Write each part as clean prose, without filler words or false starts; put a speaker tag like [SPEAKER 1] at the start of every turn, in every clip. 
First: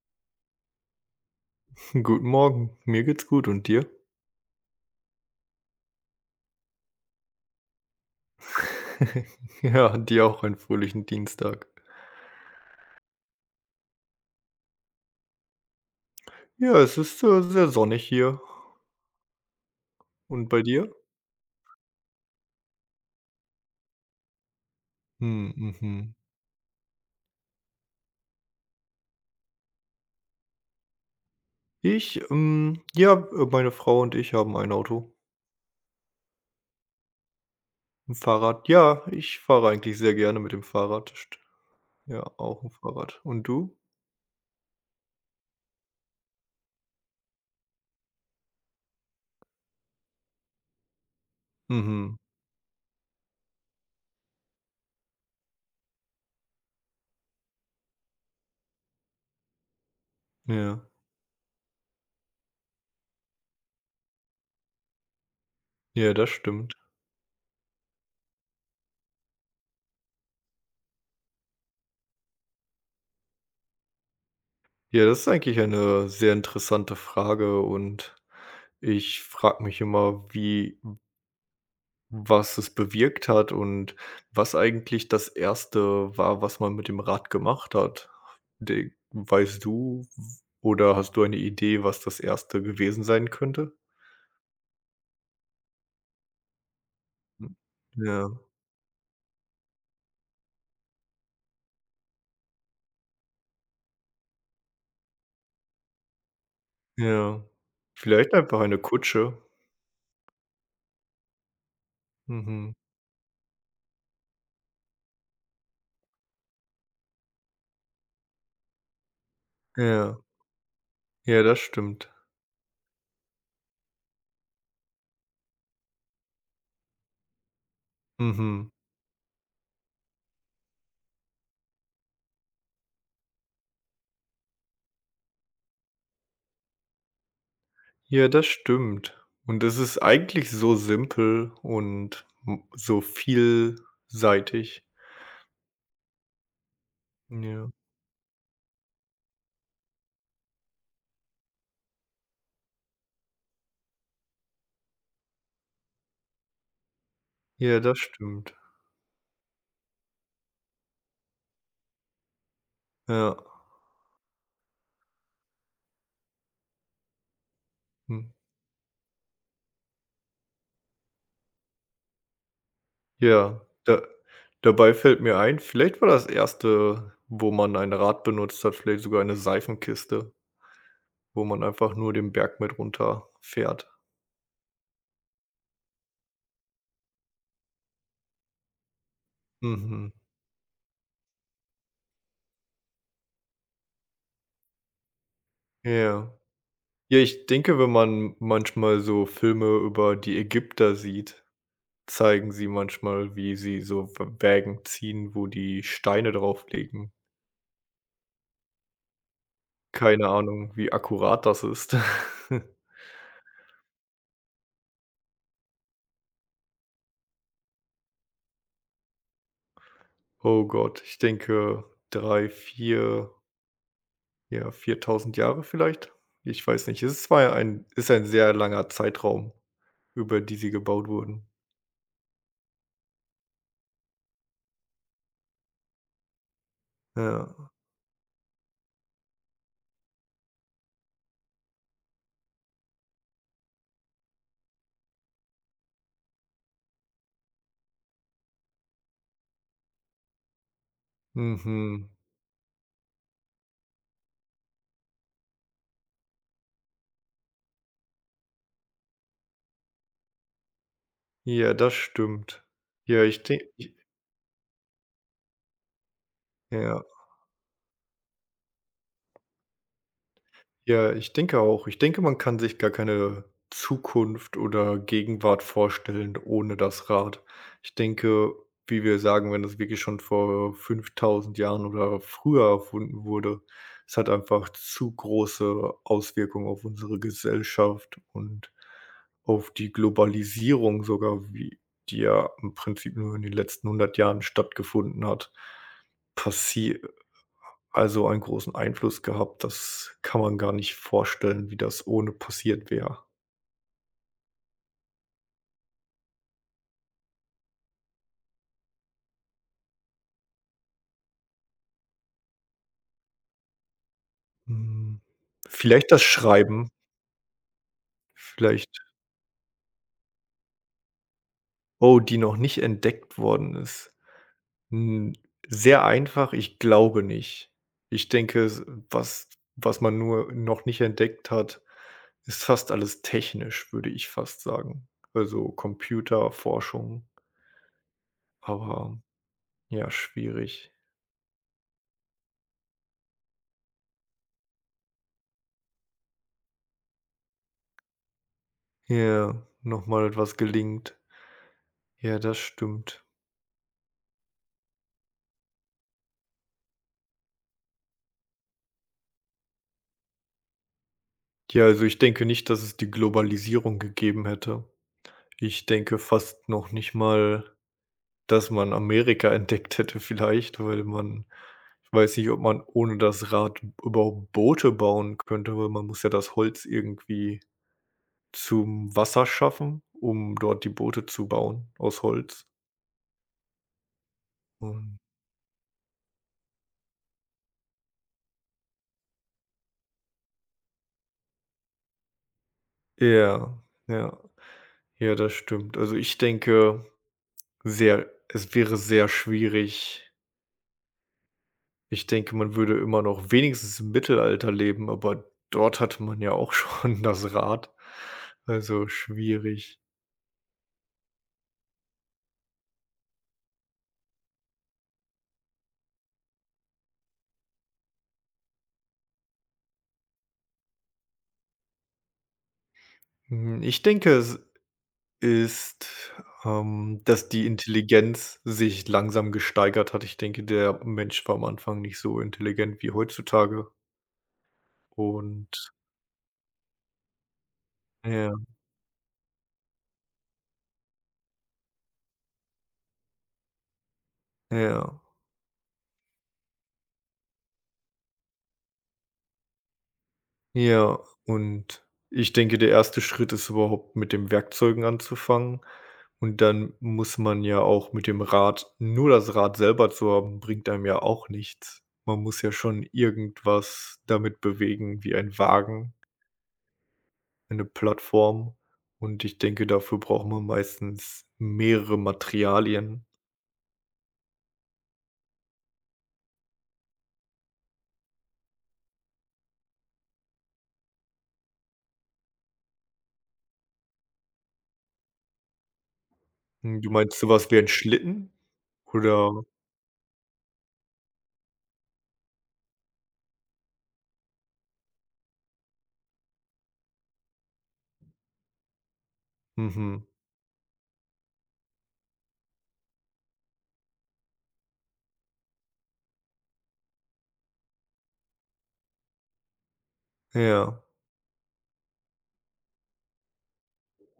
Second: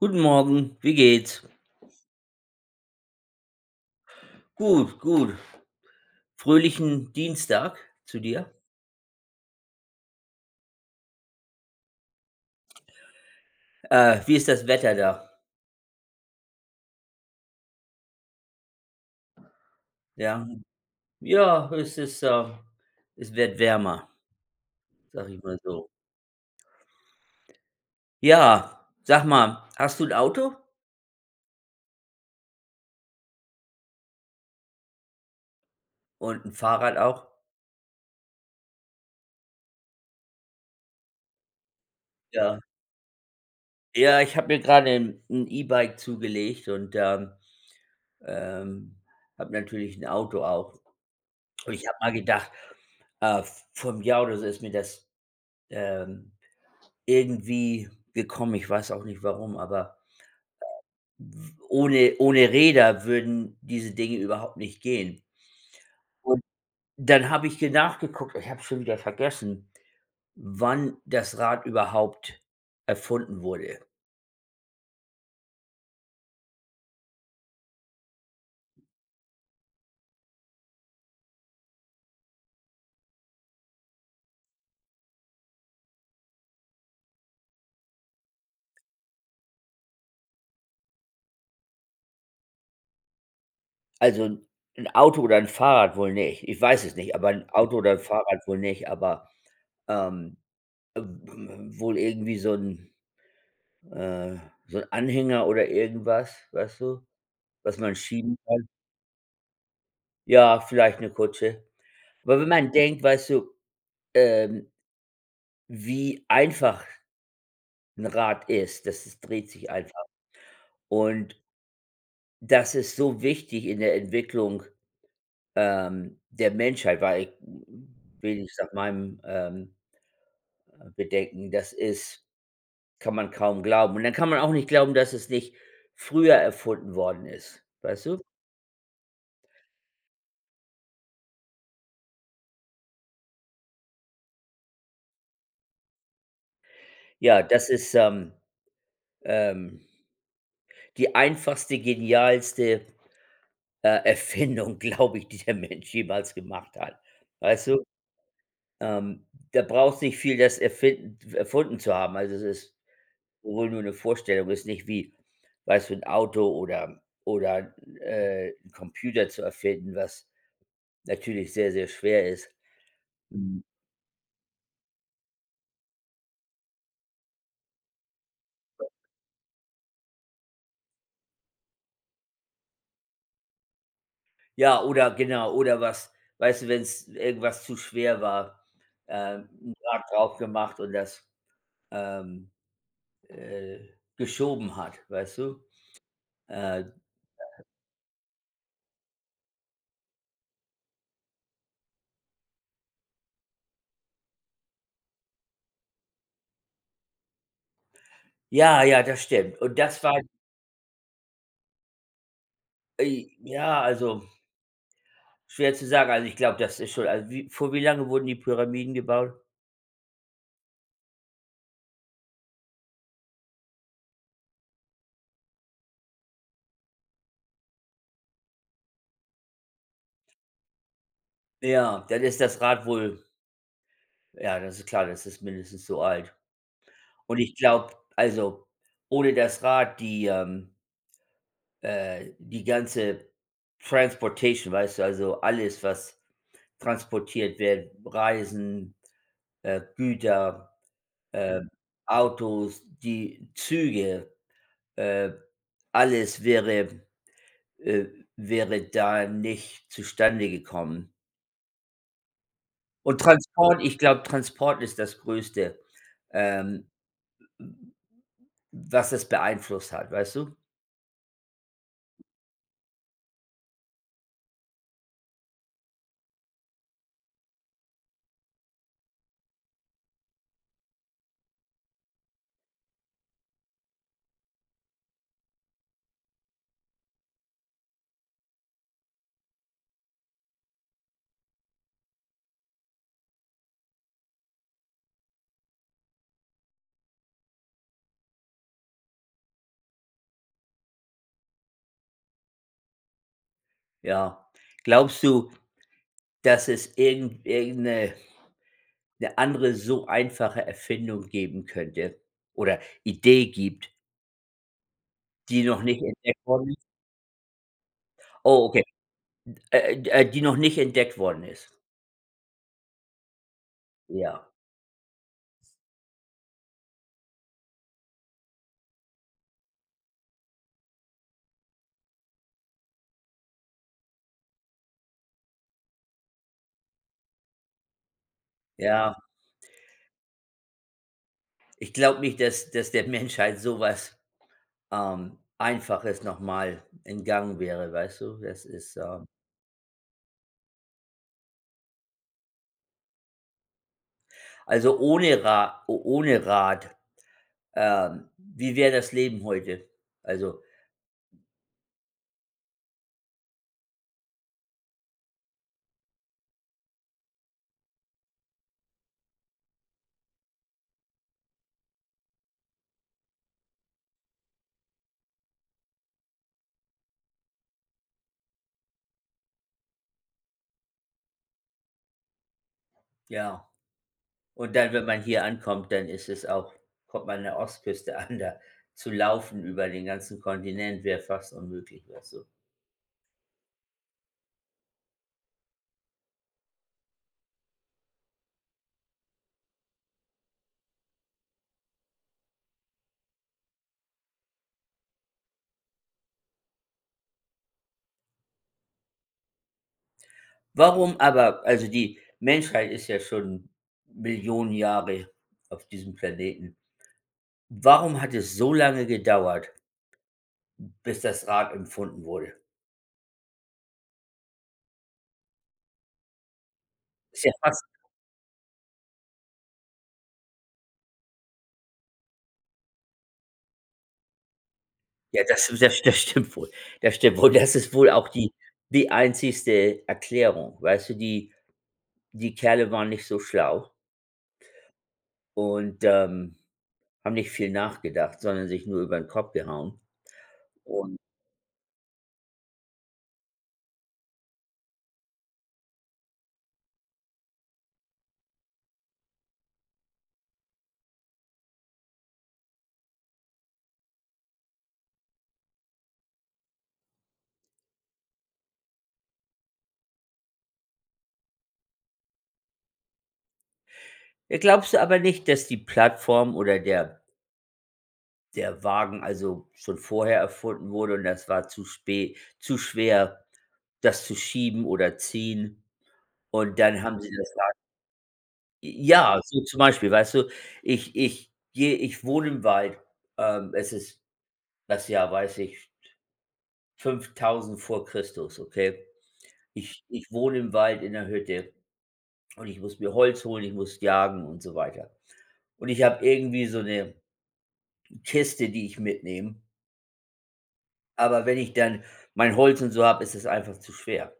[SPEAKER 1] Guten Morgen, wie geht's?
[SPEAKER 2] Guten Morgen, mir geht's gut und dir?
[SPEAKER 1] Gut, gut. Fröhlichen Dienstag zu dir.
[SPEAKER 2] Ja, dir auch einen fröhlichen Dienstag.
[SPEAKER 1] Wie ist das Wetter da?
[SPEAKER 2] Ja, es ist, sehr sonnig hier.
[SPEAKER 1] Ja,
[SPEAKER 2] Und bei dir?
[SPEAKER 1] ja, es ist, es wird wärmer, sag ich
[SPEAKER 2] Hm,
[SPEAKER 1] mal so.
[SPEAKER 2] mhm.
[SPEAKER 1] Ja, sag mal, hast du ein Auto?
[SPEAKER 2] Ich, ja, meine Frau und ich haben ein Auto,
[SPEAKER 1] Und ein Fahrrad auch?
[SPEAKER 2] ein Fahrrad. Ja, ich fahre eigentlich sehr gerne mit dem Fahrrad. St Ja,
[SPEAKER 1] Ja.
[SPEAKER 2] auch ein Fahrrad. Und du?
[SPEAKER 1] Ja, ich habe mir gerade ein 'n E-Bike zugelegt und, ähm, habe natürlich ein Auto auch. Und ich habe mal
[SPEAKER 2] Mhm.
[SPEAKER 1] gedacht, äh, vor 'm Jahr oder so ist mir das, ähm, irgendwie gekommen. Ich weiß auch nicht warum, aber
[SPEAKER 2] Ja.
[SPEAKER 1] ohne Räder würden diese Dinge überhaupt nicht gehen.
[SPEAKER 2] Ja, das
[SPEAKER 1] Und
[SPEAKER 2] stimmt.
[SPEAKER 1] dann habe ich ge nachgeguckt, ich habe schon wieder vergessen, wann das Rad überhaupt erfunden wurde.
[SPEAKER 2] Ja, das ist eigentlich eine sehr interessante Frage und ich frage mich immer, wie Was es bewirkt hat und was eigentlich das erste war, was man mit dem Rad gemacht hat. De Weißt du oder hast du eine Idee, was das erste gewesen sein könnte?
[SPEAKER 1] Also ein Auto oder ein Fahrrad wohl nicht. Ich weiß es nicht, aber ein
[SPEAKER 2] Hm.
[SPEAKER 1] Auto oder ein
[SPEAKER 2] Ja,
[SPEAKER 1] Fahrrad wohl nicht, aber, ähm, wohl irgendwie äh so ein Anhänger oder irgendwas, weißt du,
[SPEAKER 2] ja.
[SPEAKER 1] was man
[SPEAKER 2] Vielleicht
[SPEAKER 1] schieben
[SPEAKER 2] einfach
[SPEAKER 1] kann.
[SPEAKER 2] eine Kutsche.
[SPEAKER 1] Ja, vielleicht eine Kutsche. Aber wenn man
[SPEAKER 2] Mhm.
[SPEAKER 1] denkt, weißt du, ähm wie einfach 'n Rad ist. Das es dreht sich einfach.
[SPEAKER 2] Ja,
[SPEAKER 1] Und
[SPEAKER 2] ja, das stimmt.
[SPEAKER 1] das ist so wichtig in der Entwicklung, der Menschheit, weil ich wenigstens
[SPEAKER 2] Mhm.
[SPEAKER 1] nach meinem, Bedenken, das ist kann man kaum glauben. Und dann kann man auch nicht glauben, dass es nicht früher erfunden worden ist, weißt du?
[SPEAKER 2] Ja, das stimmt. Und es ist eigentlich so simpel und m so vielseitig.
[SPEAKER 1] Ja, das
[SPEAKER 2] Ja.
[SPEAKER 1] ist, ähm, die einfachste, genialste, Erfindung, glaube ich, die der Mensch jemals gemacht hat, weißt
[SPEAKER 2] Ja,
[SPEAKER 1] du?
[SPEAKER 2] das stimmt.
[SPEAKER 1] Ähm, Da braucht's nicht viel das erfinden erfunden zu haben. Also, es ist
[SPEAKER 2] Ja.
[SPEAKER 1] wohl nur eine Vorstellung, ist nicht wie, weißt du, ein Auto oder oder,
[SPEAKER 2] Mhm.
[SPEAKER 1] äh, 'n Computer zu erfinden, was natürlich sehr, sehr schwer ist.
[SPEAKER 2] Ja,
[SPEAKER 1] Mhm.
[SPEAKER 2] da dabei fällt mir ein, vielleicht war das erste, wo man ein Rad benutzt hat, vielleicht sogar eine Seifenkiste, wo man einfach nur den Berg mit runterfährt.
[SPEAKER 1] Ja, oder genau, oder was weißt du, wenn es irgendwas zu schwer war, 'n Rad
[SPEAKER 2] Mhm.
[SPEAKER 1] drauf gemacht und das, ähm, äh, geschoben hat, weißt du?
[SPEAKER 2] Ja.
[SPEAKER 1] Äh,
[SPEAKER 2] Ja, ich denke, wenn man manchmal so Filme über die Ägypter sieht, zeigen sie manchmal, wie sie so W Wägen ziehen, wo die Steine drauflegen.
[SPEAKER 1] ja, ja, das stimmt. Und das war,
[SPEAKER 2] Keine Ahnung, wie akkurat das ist.
[SPEAKER 1] ja, also schwer zu sagen. Also, ich glaube, das ist schon, also wie lange wurden die Pyramiden gebaut?
[SPEAKER 2] Oh Gott, ich denke 3, 4. Ja, 4.000 Jahre vielleicht? Ich weiß nicht. Es war ja ein ist ein sehr langer Zeitraum, über die sie gebaut wurden.
[SPEAKER 1] Ja, dann ist das Rad wohl, ja, das ist klar, das ist mindestens so alt. Und ich
[SPEAKER 2] Ja.
[SPEAKER 1] glaube, also, ohne das Rad, die ganze Transportation, weißt du, also, alles, was transportiert wird, Reisen, Güter, äh,
[SPEAKER 2] Mhm.
[SPEAKER 1] Autos, die Züge, äh, alles äh, wäre da nicht zustande gekommen.
[SPEAKER 2] Ja, das stimmt.
[SPEAKER 1] Und
[SPEAKER 2] Ja, ich denke
[SPEAKER 1] Transport ich glaube, Transport ist das Größte, ähm,
[SPEAKER 2] ja.
[SPEAKER 1] was das beeinflusst hat, weißt du?
[SPEAKER 2] Ja, ich denke auch. Ich denke, man kann sich gar keine Zukunft oder Gegenwart vorstellen ohne das Rad. Ich denke, wie wir sagen, wenn das wirklich schon vor 5.000 Jahren oder früher erfunden wurde, es hat einfach zu große Auswirkungen auf unsere Gesellschaft und auf die Globalisierung sogar, wie die ja im Prinzip nur in den letzten 100 Jahren stattgefunden hat. Passi Also, einen großen Einfluss gehabt, das kann man gar nicht vorstellen, wie das ohne passiert wäre.
[SPEAKER 1] Ja. Glaubst du, dass es irgend eine andere so einfache Erfindung geben könnte oder Idee gibt,
[SPEAKER 2] Hm,
[SPEAKER 1] die noch nicht
[SPEAKER 2] vielleicht das
[SPEAKER 1] entdeckt worden ist?
[SPEAKER 2] Schreiben,
[SPEAKER 1] Oh, okay.
[SPEAKER 2] vielleicht.
[SPEAKER 1] Die noch nicht entdeckt worden ist.
[SPEAKER 2] Oh, die noch nicht entdeckt worden ist.
[SPEAKER 1] Ja,
[SPEAKER 2] Hm, sehr einfach, ich glaube nicht. Ich denke, s was was man nur noch nicht entdeckt hat, ist fast alles technisch, würde ich fast sagen. Also, Computerforschung,
[SPEAKER 1] ja.
[SPEAKER 2] aber ja, schwierig.
[SPEAKER 1] Ich glaube nicht, dass der Menschheit so was, Einfaches noch mal entgangen wäre, weißt du?
[SPEAKER 2] Ja, noch mal etwas gelingt. Ja, das stimmt.
[SPEAKER 1] Also, ohne Rad, ohne Rad, wie wäre das Leben heute? Also,
[SPEAKER 2] Ja, also ich denke nicht, dass es die Globalisierung gegeben hätte. Ich denke fast noch nicht mal, dass man Amerika entdeckt hätte vielleicht, weil man, ich weiß nicht, ob man ohne das Rad überhaupt Boote bauen könnte, weil man muss ja das Holz irgendwie zum Wasser schaffen, um dort die Boote zu bauen aus Holz.
[SPEAKER 1] ja. Und dann, wenn
[SPEAKER 2] Und
[SPEAKER 1] man hier ankommt, dann ist es auch kommt man an der Ostküste an. Da zu laufen über den ganzen Kontinent wäre fast unmöglich, weißt du?
[SPEAKER 2] ja, ja, ja, das stimmt. Also ich denke sehr es wäre sehr schwierig. Ich denke, man würde immer noch wenigstens im Mittelalter leben, aber dort hatte man ja auch schon das Rad. Also, schwierig.
[SPEAKER 1] Warum, aber also, die Menschheit ist ja schon Millionen Jahre auf diesem Planeten. Warum hat es so lange gedauert, bis das Rad erfunden wurde?
[SPEAKER 2] Hm, ich denke, es ist,
[SPEAKER 1] Ist
[SPEAKER 2] dass
[SPEAKER 1] ja
[SPEAKER 2] die
[SPEAKER 1] fast
[SPEAKER 2] Intelligenz sich langsam gesteigert hat. Ich denke, der Mensch war am Anfang nicht so intelligent wie heutzutage
[SPEAKER 1] Ja, das
[SPEAKER 2] und
[SPEAKER 1] das stimmt wohl. Das stimmt wohl. Das ist wohl auch
[SPEAKER 2] ja,
[SPEAKER 1] die einzigste Erklärung, weißt du, die Kerle waren nicht so schlau
[SPEAKER 2] ja.
[SPEAKER 1] und, haben nicht viel nachgedacht, sondern sich nur über den Kopf gehauen. Und
[SPEAKER 2] Ja, und ich denke, der erste Schritt ist überhaupt mit den Werkzeugen anzufangen. Und dann muss man ja auch mit dem Rad, nur das Rad selber zu haben, bringt einem ja auch nichts. Man muss ja schon irgendwas damit bewegen, wie ein Wagen, eine Plattform. Und ich denke, dafür braucht man meistens mehrere Materialien.
[SPEAKER 1] da glaubst du aber nicht, dass die Plattform oder der Wagen also schon vorher erfunden wurde und das war zu spät, zu schwer, das zu schieben oder ziehen. Und
[SPEAKER 2] Hm,
[SPEAKER 1] dann
[SPEAKER 2] du
[SPEAKER 1] haben sie
[SPEAKER 2] meinst
[SPEAKER 1] das.
[SPEAKER 2] sowas wie ein Schlitten?
[SPEAKER 1] Ja, so
[SPEAKER 2] Oder
[SPEAKER 1] zum Beispiel, weißt du, ich wohne im Wald, es ist das Jahr, weiß ich, 5000 vor Christus, okay?
[SPEAKER 2] mhm,
[SPEAKER 1] Ich wohne im Wald in 'ner Hütte. Und ich muss mir Holz holen, ich muss jagen und so weiter. Und ich habe irgendwie so eine Kiste, die ich mitnehme.
[SPEAKER 2] ja.
[SPEAKER 1] Aber wenn ich dann mein Holz und so habe, ist es einfach zu schwer.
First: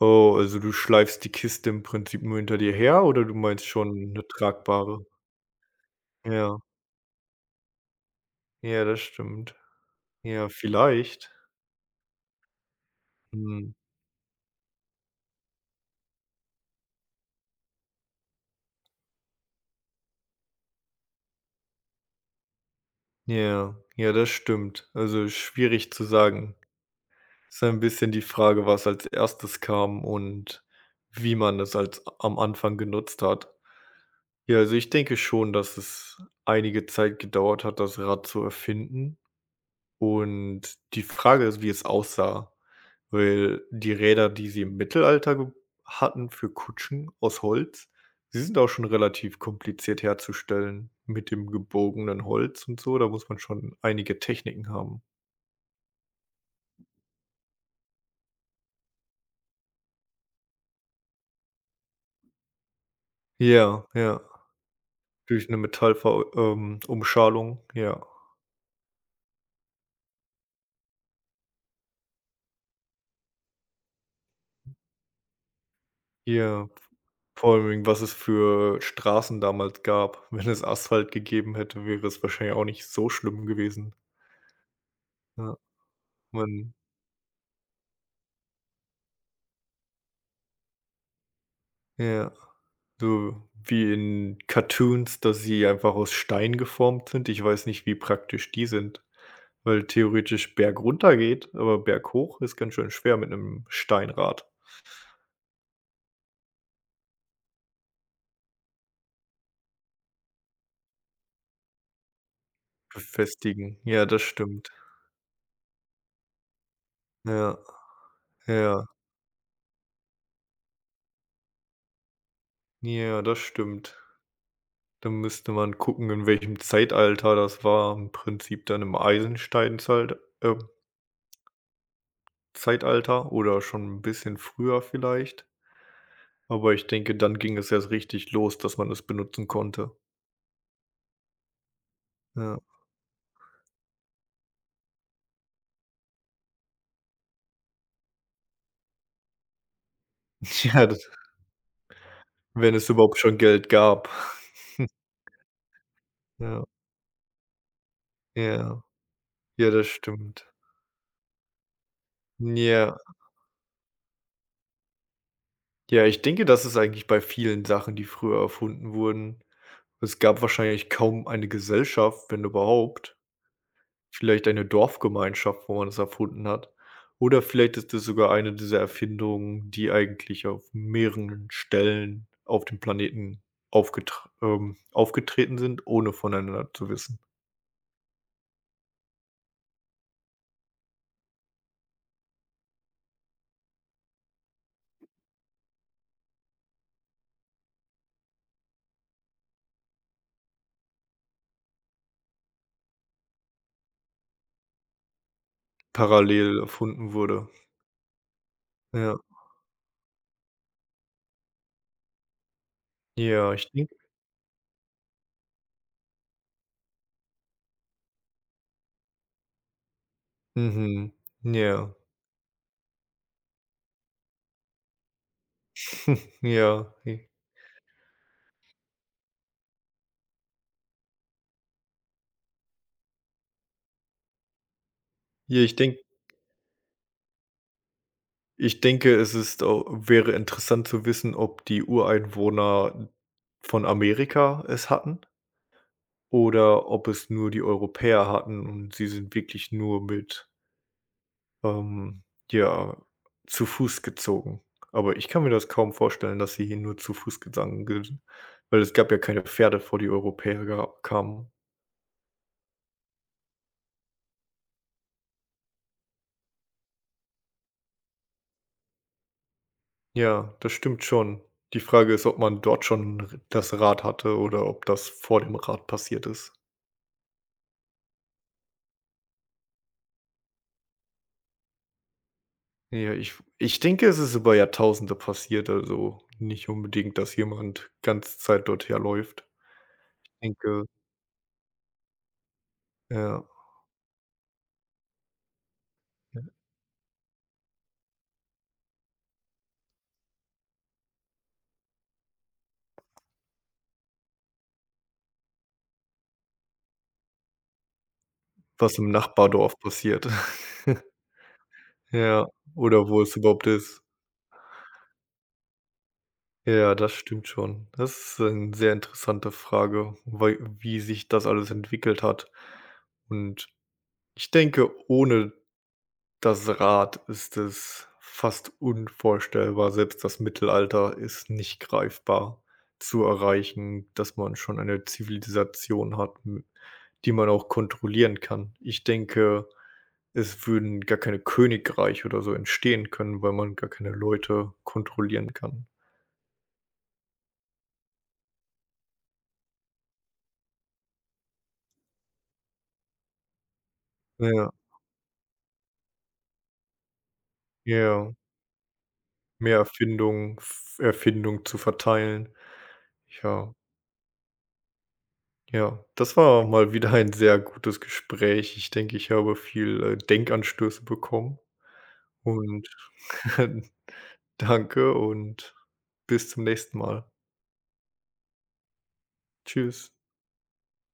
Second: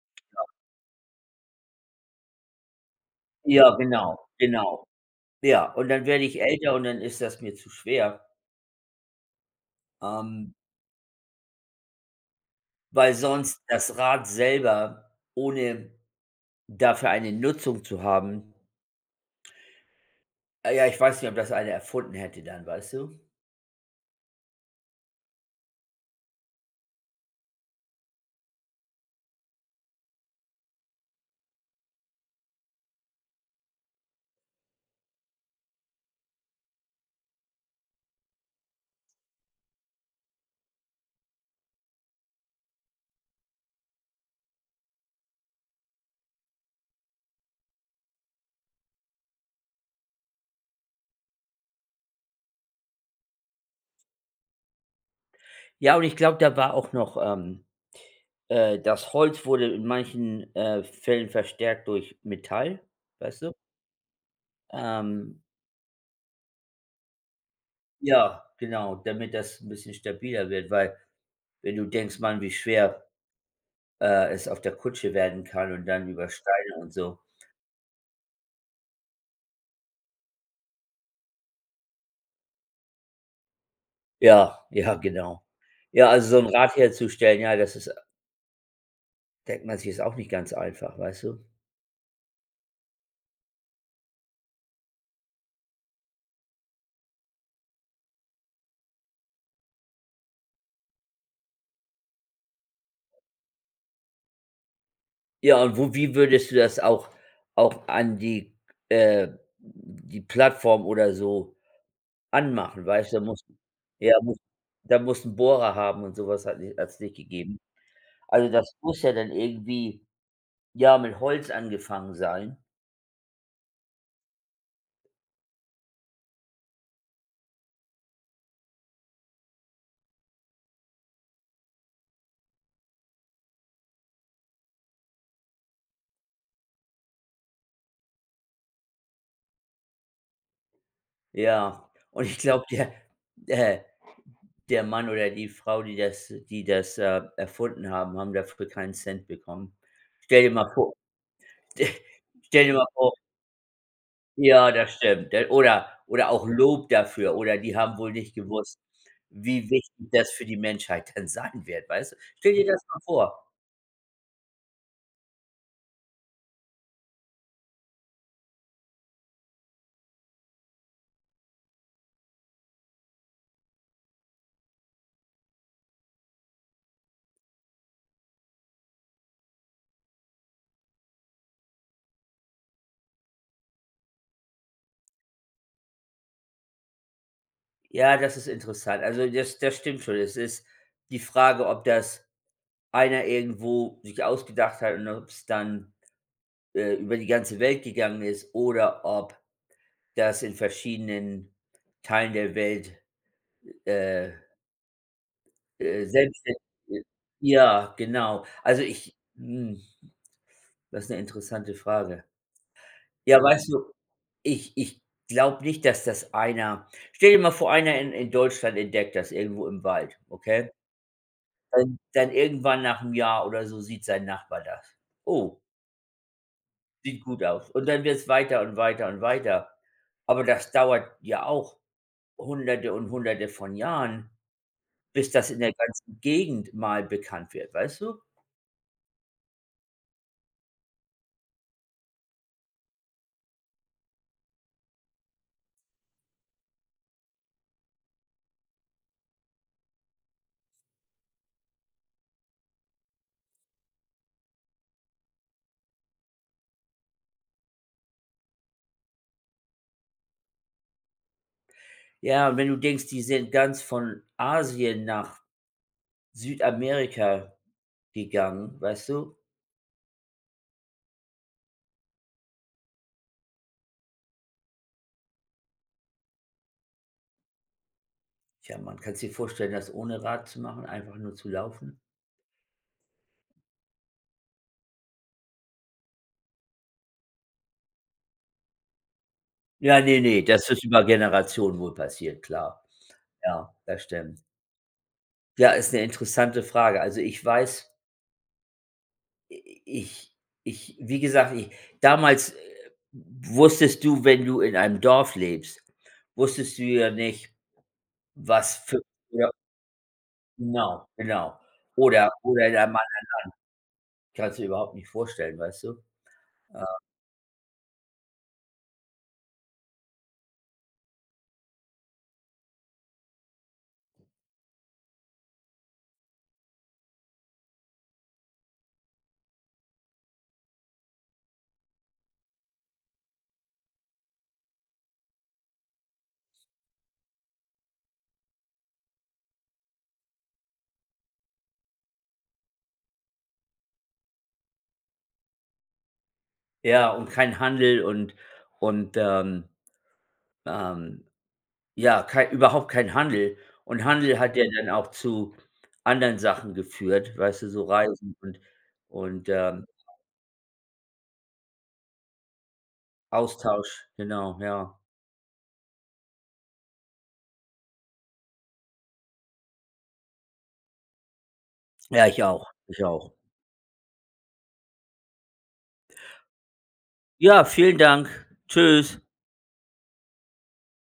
[SPEAKER 2] Oh, also du schleifst die Kiste im Prinzip nur hinter dir her oder du meinst
[SPEAKER 1] Ja,
[SPEAKER 2] schon 'ne
[SPEAKER 1] genau, genau.
[SPEAKER 2] tragbare?
[SPEAKER 1] Ja, und dann werde ich
[SPEAKER 2] Ja,
[SPEAKER 1] älter und dann ist das mir zu schwer,
[SPEAKER 2] ja, das stimmt. Ja,
[SPEAKER 1] ähm,
[SPEAKER 2] vielleicht.
[SPEAKER 1] weil sonst
[SPEAKER 2] Mhm.
[SPEAKER 1] das Rad selber, ohne dafür eine Nutzung zu haben, ah ja, ich weiß nicht, ob das einer erfunden hätte dann, weißt du?
[SPEAKER 2] Ja, ja, das stimmt. Also, schwierig zu sagen. Ist ein bisschen die Frage, was als Erstes kam und wie man es als am Anfang genutzt hat. Ja, also ich denke schon, dass es einige Zeit gedauert hat, das Rad zu erfinden und die Frage ist, wie es aussah. Weil die Räder, die sie im Mittelalter ge hatten für Kutschen aus Holz, sie sind auch schon relativ kompliziert herzustellen mit dem gebogenen Holz und so. Da muss man schon einige Techniken haben.
[SPEAKER 1] Ja, und ich glaube, da war auch noch, das Holz wurde in manchen, Fällen verstärkt durch Metall, weißt du?
[SPEAKER 2] Ja, ja,
[SPEAKER 1] Ähm,
[SPEAKER 2] durch eine Metallver Umschalung, ja.
[SPEAKER 1] ja, genau, damit das ein bisschen stabiler wird, weil wenn du denkst: „Mann, wie schwer, es auf der Kutsche werden kann und dann über
[SPEAKER 2] Ja,
[SPEAKER 1] Steine und so."
[SPEAKER 2] vor allem, was es für Straßen damals gab. Wenn es Asphalt gegeben hätte, wäre es wahrscheinlich auch nicht so schlimm gewesen.
[SPEAKER 1] Ja, ja, genau.
[SPEAKER 2] Ja,
[SPEAKER 1] Ja, also so ein
[SPEAKER 2] man
[SPEAKER 1] Rad herzustellen, ja, das ist denkt man sich, ist auch nicht ganz einfach, weißt du?
[SPEAKER 2] ja. So wie in Cartoons, dass sie einfach aus Stein geformt sind. Ich weiß nicht, wie praktisch die sind, weil theoretisch bergunter geht, aber berghoch ist ganz schön schwer mit 'nem Steinrad
[SPEAKER 1] Ja, und wo wie würdest du das auch an die, äh die Plattform oder so anmachen, weißt du?
[SPEAKER 2] befestigen. Ja,
[SPEAKER 1] Ja,
[SPEAKER 2] das
[SPEAKER 1] musst
[SPEAKER 2] stimmt.
[SPEAKER 1] Da muss ein Bohrer haben, und sowas hat ni hat's nicht
[SPEAKER 2] Ja,
[SPEAKER 1] gegeben. Also, das
[SPEAKER 2] ja,
[SPEAKER 1] muss ja dann irgendwie, ja, mit Holz angefangen sein.
[SPEAKER 2] ja, das stimmt. Da müsste man gucken, in welchem Zeitalter das war. Im Prinzip dann im Eisensteinzalt Zeitalter oder schon 'n bisschen früher vielleicht. Aber ich denke, dann ging es erst richtig los, dass man es benutzen konnte.
[SPEAKER 1] Ja, und ich
[SPEAKER 2] Ja.
[SPEAKER 1] glaube, der äh, der Mann oder die Frau, die das, erfunden haben, haben dafür keinen Cent bekommen. Stell dir mal
[SPEAKER 2] Ja,
[SPEAKER 1] vor.
[SPEAKER 2] das
[SPEAKER 1] Stell dir
[SPEAKER 2] wenn
[SPEAKER 1] mal
[SPEAKER 2] es
[SPEAKER 1] vor,
[SPEAKER 2] überhaupt schon Geld gab.
[SPEAKER 1] ja, das stimmt. D oder auch
[SPEAKER 2] Ja,
[SPEAKER 1] Lob dafür, oder die haben wohl nicht gewusst,
[SPEAKER 2] ja, ja,
[SPEAKER 1] wie
[SPEAKER 2] das
[SPEAKER 1] wichtig das für
[SPEAKER 2] stimmt.
[SPEAKER 1] die Menschheit dann sein wird, weißt du? Stell dir das
[SPEAKER 2] Ja,
[SPEAKER 1] mal vor.
[SPEAKER 2] ja, ich denke, das ist eigentlich bei vielen Sachen, die früher erfunden wurden. Es gab wahrscheinlich kaum eine Gesellschaft, wenn überhaupt. Vielleicht eine Dorfgemeinschaft, wo man es erfunden hat. Oder vielleicht ist es sogar eine dieser Erfindungen, die eigentlich auf mehreren Stellen auf dem Planeten aufgetra aufgetreten sind, ohne voneinander zu wissen.
[SPEAKER 1] Ja, das ist interessant. Also, das stimmt schon. Es ist die Frage, ob das einer irgendwo sich ausgedacht hat und ob es dann, über die ganze Welt gegangen ist, oder ob das in verschiedenen Teilen der Welt, äh,
[SPEAKER 2] Parallel
[SPEAKER 1] selbstständig — äh,
[SPEAKER 2] erfunden wurde.
[SPEAKER 1] ja, genau. Also,
[SPEAKER 2] Ja.
[SPEAKER 1] das ist eine interessante Frage. Ja,
[SPEAKER 2] Ja,
[SPEAKER 1] weißt
[SPEAKER 2] ich
[SPEAKER 1] du,
[SPEAKER 2] denke
[SPEAKER 1] ich ich glaube nicht, dass das einer — stell dir mal vor, einer in Deutschland entdeckt das irgendwo im Wald, okay?
[SPEAKER 2] mhm. Ja,
[SPEAKER 1] Dann irgendwann nach einem Jahr oder so sieht sein Nachbar das. „Oh,
[SPEAKER 2] ja.
[SPEAKER 1] sieht
[SPEAKER 2] J
[SPEAKER 1] gut aus." Und dann wird es weiter und weiter und weiter. Aber das dauert ja auch Hunderte und Hunderte von Jahren, bis das in
[SPEAKER 2] Ja,
[SPEAKER 1] der
[SPEAKER 2] ich denke
[SPEAKER 1] ganzen Gegend mal bekannt wird, weißt du?
[SPEAKER 2] ich denke, es ist au wäre interessant zu wissen, ob die Ureinwohner von Amerika es hatten oder ob es nur die Europäer hatten und sie sind wirklich nur mit, ähm, ja, zu Fuß gezogen. Aber ich kann mir das kaum vorstellen, dass sie hier nur zu Fuß gegangen sind, weil es gab ja keine Pferde, vor die Europäer ga kamen.
[SPEAKER 1] Ja, und wenn du denkst, die sind ganz von Asien nach Südamerika gegangen, weißt du?
[SPEAKER 2] Ja, das stimmt schon. Die Frage ist, ob man dort schon r das Rad hatte oder ob das vor dem Rad passiert ist.
[SPEAKER 1] Tja, man kann sich vorstellen, das ohne Rad zu machen, einfach nur zu laufen?
[SPEAKER 2] Ja, ich denke, es ist über Jahrtausende passiert, also nicht unbedingt, dass jemand ganze Zeit dort herläuft.
[SPEAKER 1] Ja, nee,
[SPEAKER 2] Ich
[SPEAKER 1] nee, das ist
[SPEAKER 2] denke,
[SPEAKER 1] über Generationen wohl passiert, klar.
[SPEAKER 2] ja,
[SPEAKER 1] Ja, das stimmt. Ja, ist eine interessante Frage. Also, ich weiß, i ich ich, wie gesagt, ich damals, wusstest du, wenn du in einem Dorf lebst, wusstest du ja nicht, was
[SPEAKER 2] was
[SPEAKER 1] für —
[SPEAKER 2] im
[SPEAKER 1] ja,
[SPEAKER 2] Nachbardorf passiert.
[SPEAKER 1] genau, genau.
[SPEAKER 2] Ja,
[SPEAKER 1] Oder in einem
[SPEAKER 2] oder
[SPEAKER 1] anderen —
[SPEAKER 2] wo es überhaupt ist.
[SPEAKER 1] kannst du dir überhaupt nicht vorstellen, weißt du? Äh,
[SPEAKER 2] Ja, das stimmt schon. Das ist eine sehr interessante Frage, wei wie sich das alles entwickelt hat. Und ich denke, ohne das Rad ist es fast unvorstellbar. Selbst das Mittelalter ist nicht greifbar zu erreichen, dass man schon eine Zivilisation hat, m die man auch kontrollieren kann. Ich denke, es würden gar keine Königreiche oder so entstehen können, weil man gar keine Leute kontrollieren kann.
[SPEAKER 1] ja, und kein Handel und, und, ähm, ähm, ja, kei überhaupt kein Handel. Und Handel hat ja
[SPEAKER 2] Ja,
[SPEAKER 1] dann auch zu anderen Sachen geführt, weißt du, so
[SPEAKER 2] ja,
[SPEAKER 1] Reisen und und,
[SPEAKER 2] mehr
[SPEAKER 1] ähm
[SPEAKER 2] Erfindungen, f Erfindung zu verteilen. Ja.
[SPEAKER 1] Austausch, genau, ja.
[SPEAKER 2] Ja, das war mal wieder ein sehr gutes Gespräch. Ich denke, ich habe viel, Denkanstöße bekommen
[SPEAKER 1] Ja, ich auch,
[SPEAKER 2] und
[SPEAKER 1] ich auch.
[SPEAKER 2] danke und bis zum nächsten Mal.
[SPEAKER 1] Ja, vielen Dank. Tschüss.
[SPEAKER 2] Tschüss.